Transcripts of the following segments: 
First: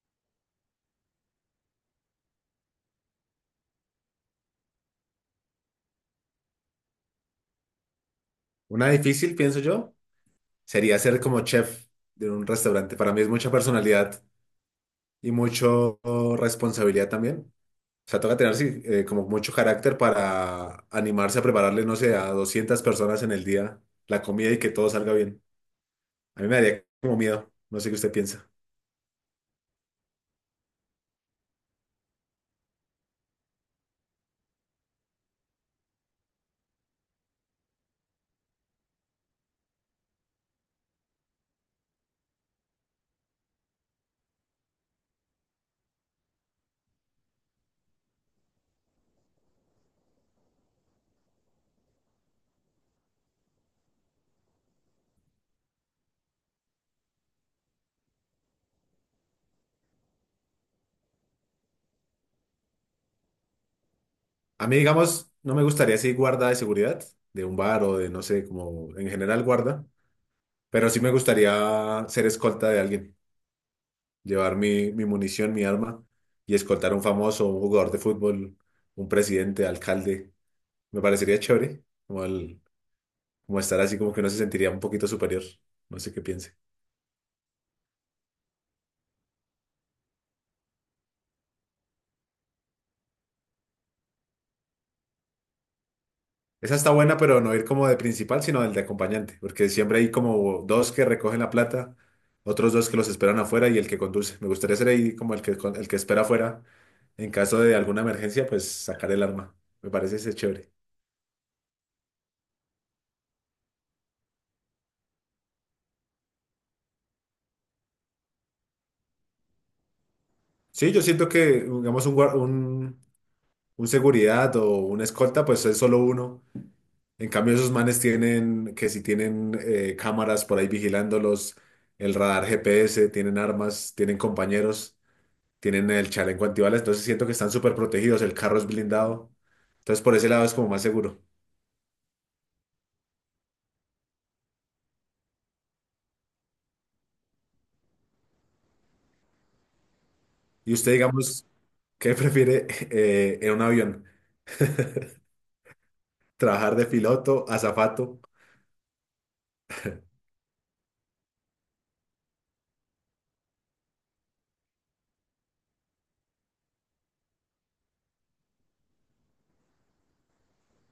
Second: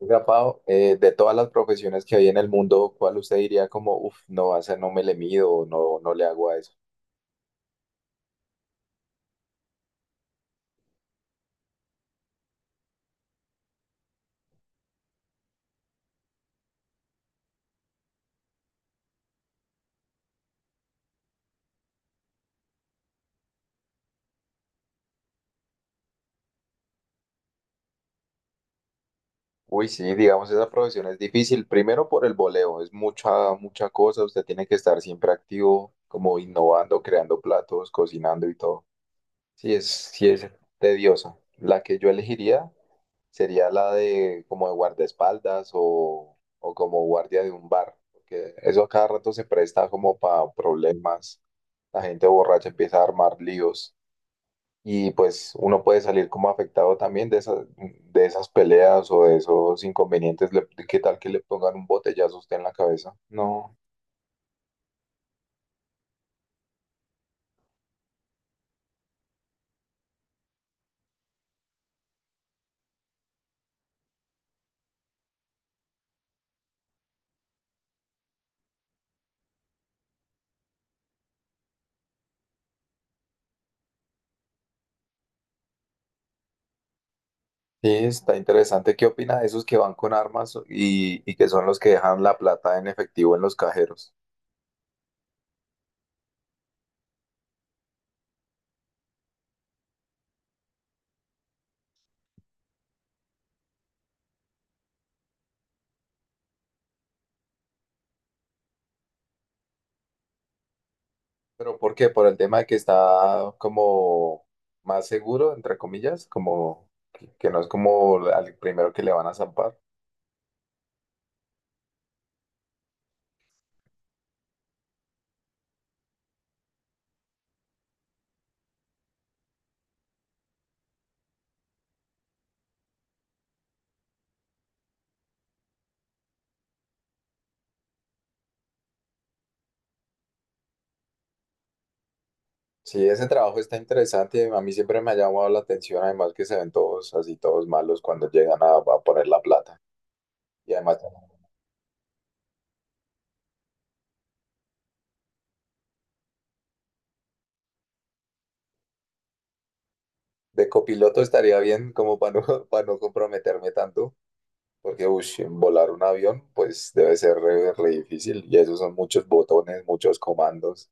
Oiga, Pau, de todas las profesiones que hay en el mundo, ¿cuál usted diría como, uff, no, a esa no me le mido, o no, no le hago a eso? Una difícil, pienso yo, sería ser como chef de un restaurante. Para mí es mucha personalidad y mucho responsabilidad también. O sea, toca tener sí, como mucho carácter para animarse a prepararle, no sé, a 200 personas en el día la comida y que todo salga bien. A mí me daría como miedo, no sé qué usted piensa. Uy, sí, digamos, esa profesión es difícil, primero por el voleo, es mucha, mucha cosa, usted tiene que estar siempre activo, como innovando, creando platos, cocinando y todo. Sí es tediosa. La que yo elegiría sería la de como de guardaespaldas o como guardia de un bar, porque eso a cada rato se presta como para problemas. La gente borracha empieza a armar líos y pues uno puede salir como afectado también de esas peleas o de esos inconvenientes. ¿Qué tal que le pongan un botellazo a usted en la cabeza? No. A mí, digamos, no me gustaría así guarda de seguridad de un bar o de, no sé, como en general guarda, pero sí me gustaría ser escolta de alguien. Llevar mi munición, mi arma y escoltar a un famoso, un jugador de fútbol, un presidente, alcalde. Me parecería chévere, como, como estar así como que uno se sentiría un poquito superior. No sé qué piense. Sí, está interesante. ¿Qué opina de esos que van con armas y que son los que dejan la plata en efectivo en los cajeros? Esa está buena, pero no ir como de principal, sino del de acompañante, porque siempre hay como dos que recogen la plata, otros dos que los esperan afuera y el que conduce. Me gustaría ser ahí como el que espera afuera. En caso de alguna emergencia, pues sacar el arma. Me parece ese chévere. ¿Pero por qué? Por el tema de que está como más seguro, entre comillas, como que no es como al primero que le van a zampar. Sí, yo siento que, digamos, un seguridad o una escolta, pues es solo uno. En cambio, esos manes tienen, que si tienen cámaras por ahí vigilándolos, el radar GPS, tienen armas, tienen compañeros, tienen el chaleco antibalas, entonces siento que están súper protegidos, el carro es blindado. Entonces, por ese lado es como más seguro. Sí, ese trabajo está interesante. A mí siempre me ha llamado la atención, además que se ven todos así, todos malos cuando llegan a poner la plata. Y Y usted, además digamos, ¿qué prefiere en un avión? ¿Trabajar de piloto, azafato? de copiloto estaría bien como para no, para no comprometerme tanto, porque ush, volar un avión pues debe ser re, re difícil y esos son muchos botones, muchos comandos.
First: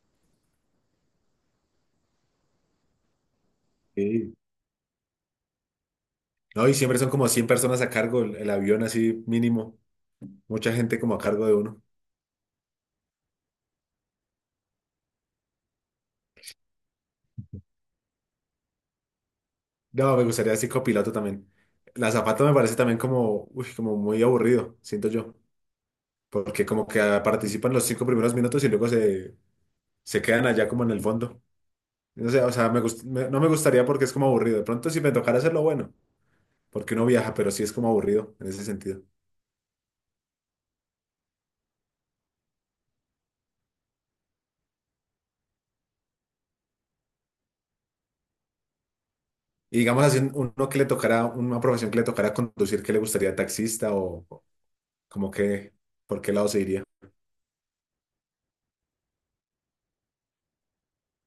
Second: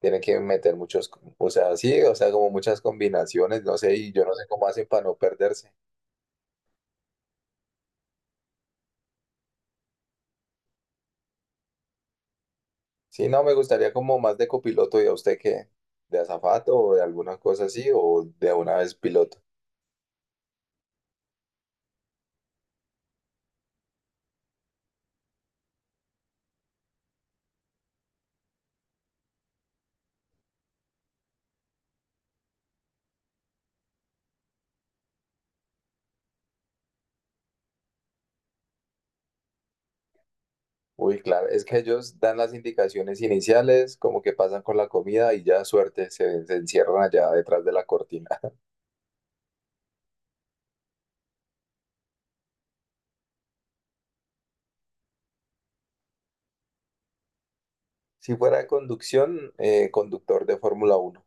Tienen que meter muchos, o sea, sí, o sea, como muchas combinaciones, no sé, y yo Sí. no sé cómo hacen para no perderse. No, y siempre son como 100 personas a cargo el avión así mínimo. Mucha gente como a cargo de uno. Sí, no, me gustaría como más de copiloto y a usted que de azafato o de alguna cosa así, o de una vez piloto. No, me gustaría así copiloto también. La zapata me parece también como, uy, como muy aburrido, siento yo. Porque como que participan los 5 primeros minutos y luego se quedan allá como en el fondo. No sé, o sea, no me gustaría porque es como aburrido. De pronto si me tocara hacerlo, bueno, porque uno viaja, pero sí es como aburrido en ese sentido. Uy, claro, es que ellos dan las indicaciones iniciales, como que pasan con la comida y ya suerte, se encierran allá detrás de la cortina. Y digamos así, uno que le tocara, una profesión que le tocara conducir, qué le gustaría taxista o como que, ¿por qué lado se iría? Si fuera de conducción, conductor de Fórmula uno.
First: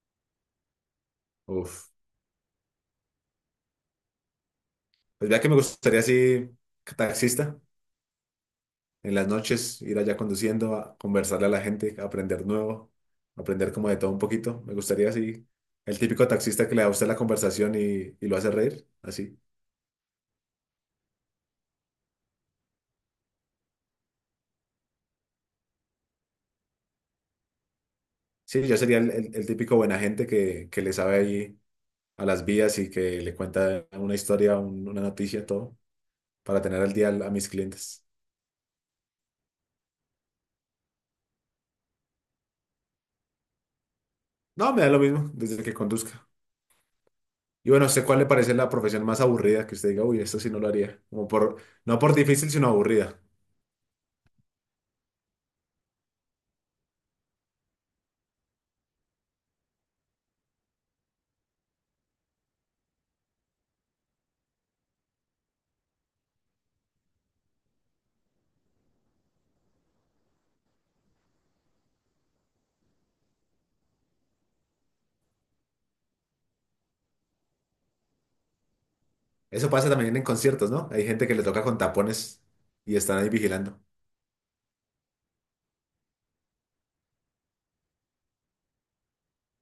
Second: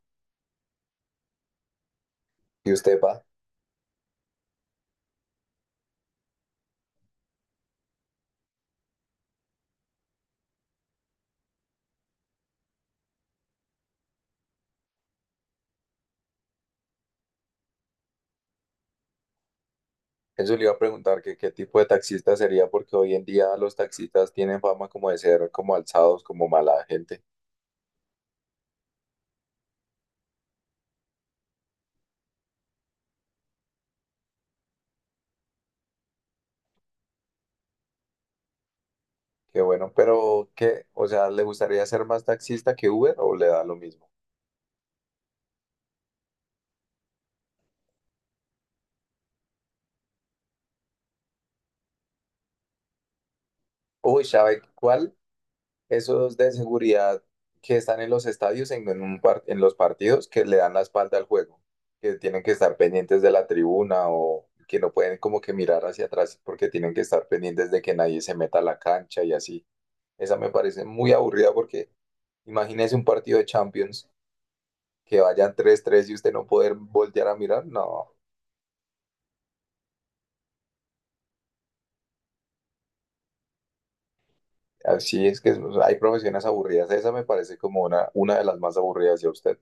Uf, ¿Y usted va? pues ya que me gustaría así taxista. En las noches ir allá conduciendo, a conversarle a la gente, a aprender nuevo, aprender como de todo un poquito. Me gustaría así, el típico taxista que le da a usted la conversación y lo hace reír, así. Eso le iba a preguntar, que qué tipo de taxista sería, porque hoy en día los taxistas tienen fama como de ser como alzados, como mala gente. Sí, yo sería el típico buena gente que le sabe ahí a las vías y que le cuenta una historia, una noticia, todo, para tener al día a mis clientes. Qué bueno, pero ¿qué? O sea, ¿le gustaría ser más taxista que Uber o le da lo mismo? No, me da lo mismo desde que conduzca. Y bueno, ¿sé cuál le parece la profesión más aburrida que usted diga, uy, esto sí no lo haría? Como por, no por difícil, sino aburrida. Uy, ¿sabe cuál? Esos de seguridad que están en los estadios, en en los partidos, que le dan la espalda al juego, que tienen que estar pendientes de la tribuna o que no pueden como que mirar hacia atrás porque tienen que estar pendientes de que nadie se meta a la cancha y así. Esa me parece muy aburrida porque imagínese un partido de Champions que vayan tres tres y usted no poder voltear a mirar. No, Eso pasa también en conciertos, ¿no? Hay gente que le toca con tapones y están ahí vigilando. así es que hay profesiones aburridas. Esa me parece como una de las más aburridas, ya usted?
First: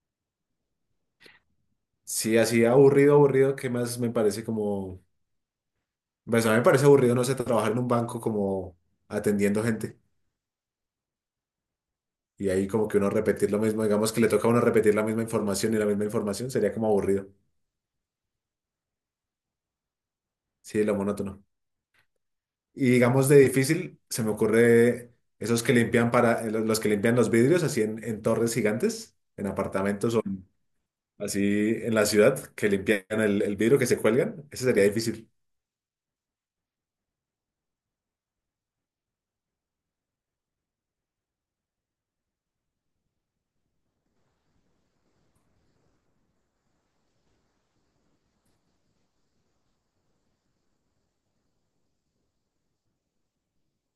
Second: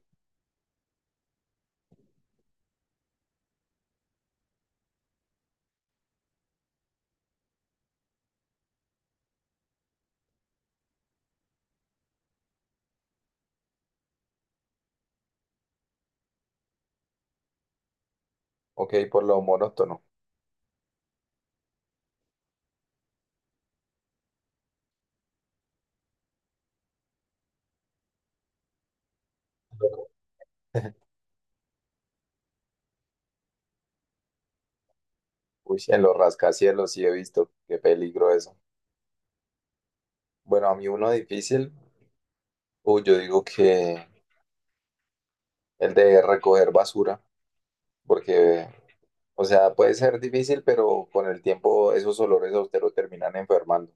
Sí, así aburrido, aburrido, ¿qué más me parece como... Pues a mí me parece aburrido, no sé, trabajar en un banco como atendiendo gente y ahí como que uno repetir lo mismo, digamos que le toca a uno repetir la misma información y la misma información, sería como aburrido. Ok, por lo monótono. Sí, lo monótono. Y digamos de difícil, se me ocurre esos que limpian para, los que limpian los vidrios así en torres gigantes, en apartamentos así en la ciudad, que limpian el vidrio que se cuelgan, ese sería difícil. Uy, en los rascacielos sí he visto. Qué peligro eso. Bueno, a mí uno difícil, uy, yo digo que el de recoger basura, porque, o sea, puede ser difícil, pero con el tiempo esos olores a usted lo terminan enfermando.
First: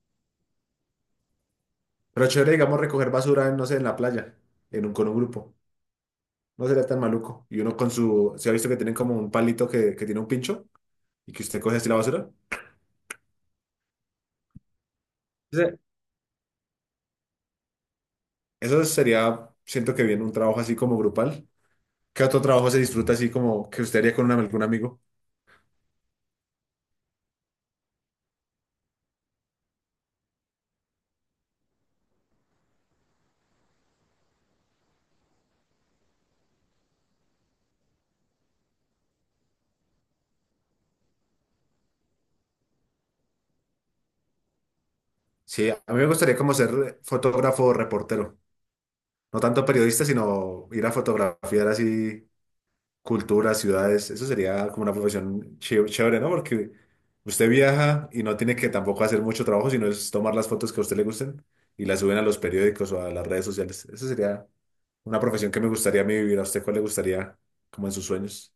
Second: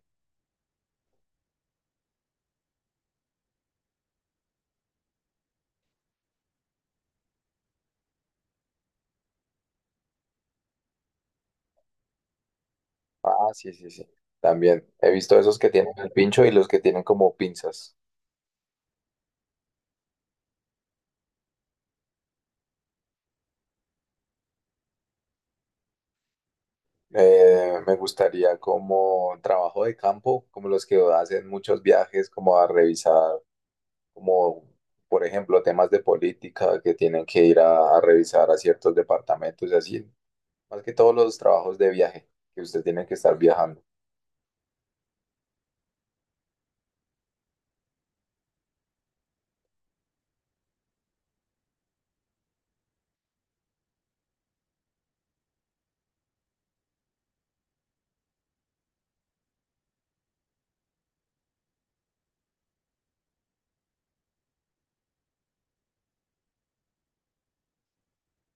Pero chévere, digamos, recoger basura, no sé, en la playa, en un, con un grupo. No sería tan maluco. Y uno con su, ¿se ha visto que tienen como un palito que tiene un pincho y que usted coge así la basura? Ah, sí, sí, sí. También he visto esos que Ese- tienen el pincho y los que tienen como pinzas. Eso sería, siento que bien, un trabajo así como grupal. ¿Qué otro trabajo se disfruta así como que usted haría con un, algún amigo? Me gustaría como trabajo de campo, como los que hacen muchos viajes, como a revisar, como por ejemplo temas de política que tienen que ir a revisar a ciertos departamentos y así. Más que todos los trabajos de viaje que usted tiene que estar viajando. Sí, a mí me gustaría como ser fotógrafo o reportero. No tanto periodista, sino ir a fotografiar así culturas, ciudades. Eso sería como una profesión chévere, ¿no? Porque usted viaja y no tiene que tampoco hacer mucho trabajo, sino es tomar las fotos que a usted le gusten y las suben a los periódicos o a las redes sociales. Eso sería una profesión que me gustaría a mí vivir. ¿A usted cuál le gustaría como en sus sueños?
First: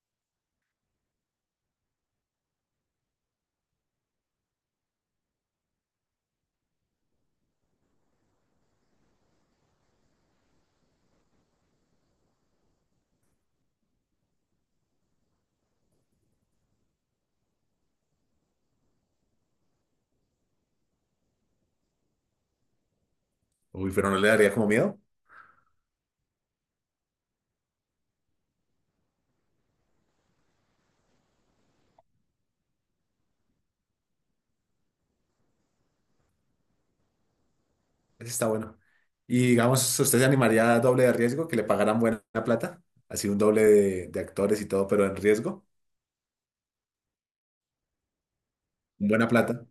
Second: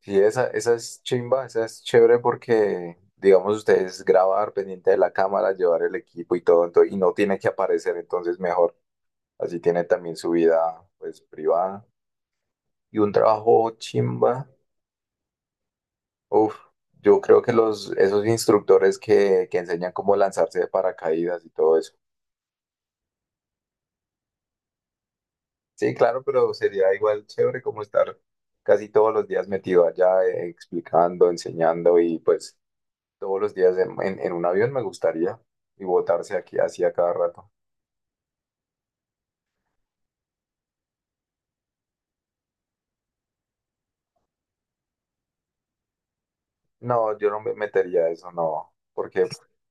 Sí, esa es chimba, esa es chévere porque, digamos, ustedes grabar pendiente de la cámara, llevar el equipo y todo, entonces, y no tiene que aparecer, entonces mejor. Así tiene también su vida, pues, privada y un trabajo chimba. Uf, yo creo que los, esos instructores que enseñan cómo lanzarse de paracaídas y todo eso. Uy, pero no le daría como miedo. Sí, claro, pero sería igual chévere como estar casi todos los días metido allá, explicando, enseñando y pues todos los días en, en un avión me gustaría y botarse aquí así a cada rato. Eso está bueno. Y digamos, ¿usted se animaría a doble de riesgo, que le pagaran buena plata? Así un doble de actores y todo, pero en riesgo. No, yo no me metería a eso, no, porque Buena plata.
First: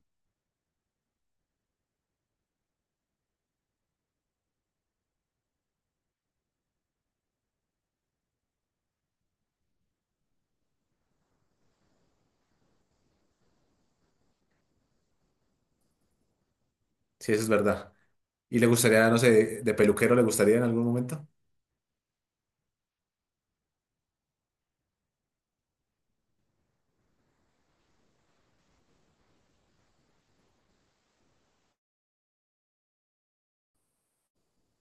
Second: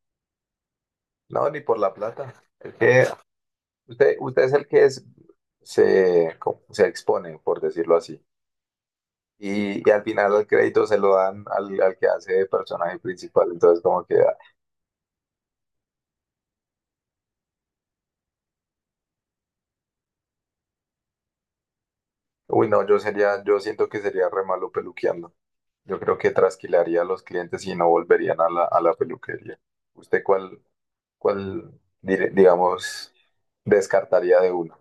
no, ni por la plata. Es que usted, usted es el que es, se, se expone, por decirlo así. Y al final el crédito se lo dan al, al que hace de personaje principal. Entonces, como que, ah, Sí, eso es verdad. ¿Y le gustaría, no sé, de, peluquero le gustaría en algún momento? uy, no, yo sería, yo siento que sería re malo peluqueando. Yo creo que trasquilaría a los clientes y no volverían a la peluquería. ¿Usted cuál, cuál, digamos, descartaría de uno?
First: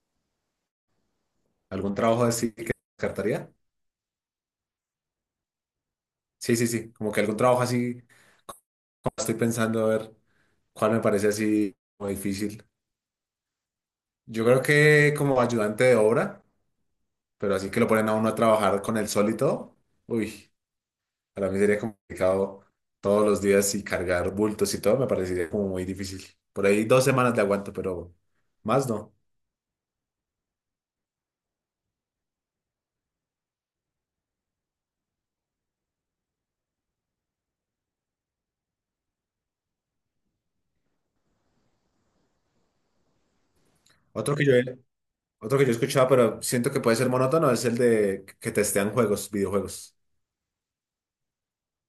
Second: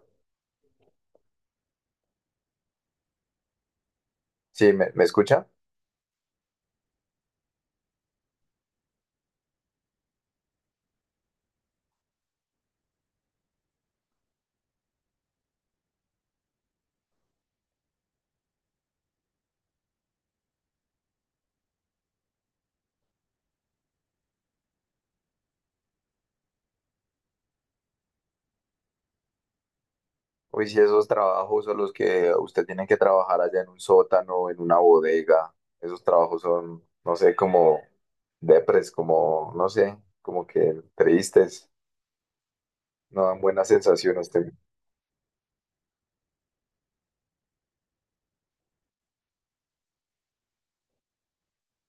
¿Algún trabajo así que descartaría? Sí, ¿me, me escucha? Sí, sí, sí. Como que algún trabajo así, como estoy pensando, a ver cuál me parece así como difícil. Yo creo que como ayudante de obra, pero así que lo ponen a uno a trabajar con el sol y todo. Uy, para mí sería complicado todos los días y cargar bultos y todo, me parecería como muy difícil. Por ahí 2 semanas le aguanto, pero más no. Uy, sí, esos trabajos son los que usted tiene que trabajar allá en un sótano, en una bodega. Esos trabajos son, no sé, como depres, como, no sé, como que tristes, no dan buenas sensaciones. Otro que Te- yo, Otro que yo he escuchado, pero siento que puede ser monótono, es el de que testean juegos, videojuegos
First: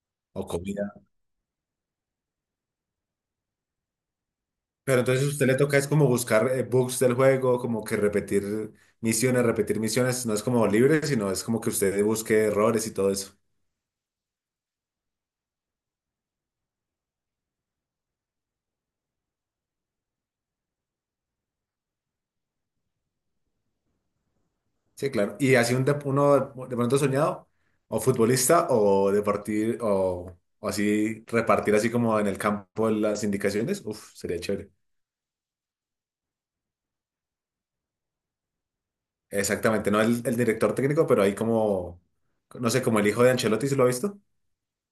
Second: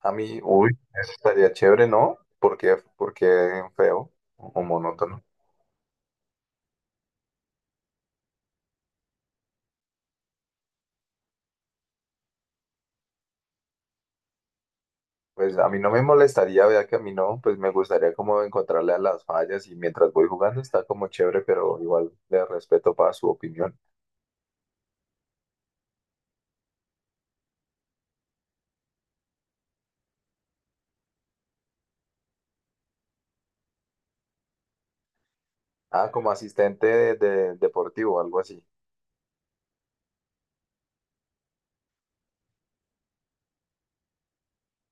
A mí, o uy, comida. eso estaría chévere, ¿no? Porque, porque feo o Pero monótono. entonces si a usted le toca es como buscar bugs del juego, como que repetir misiones. No es como libre, sino es como que usted busque errores y todo eso. Pues a mí no me molestaría, vea que a mí no, pues me gustaría como encontrarle a las fallas y mientras voy jugando está como chévere, pero igual le respeto para su opinión. Sí, claro. Y así uno de pronto soñado, o futbolista, o de partir, o así repartir así como en el campo las indicaciones. Uf, sería chévere. Ah, como asistente de, deportivo, algo así. Exactamente, no el director técnico, pero ahí como, no sé, como el hijo de Ancelotti, ¿se lo ha visto?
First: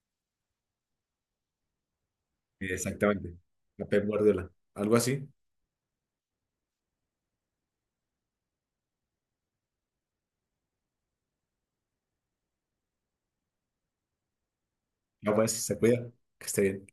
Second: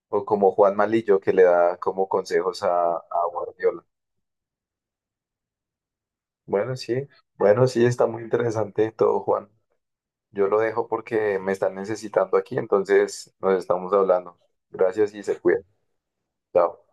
O como Juan Malillo, que le da como consejos a Exactamente. Guardiola. La Pep Guardiola. Algo así. Bueno, sí, bueno, sí, está muy interesante todo, Juan. Yo lo dejo porque me están necesitando aquí, entonces nos estamos hablando. Gracias y No, se pues, cuida. se cuida. Que esté Chao. bien.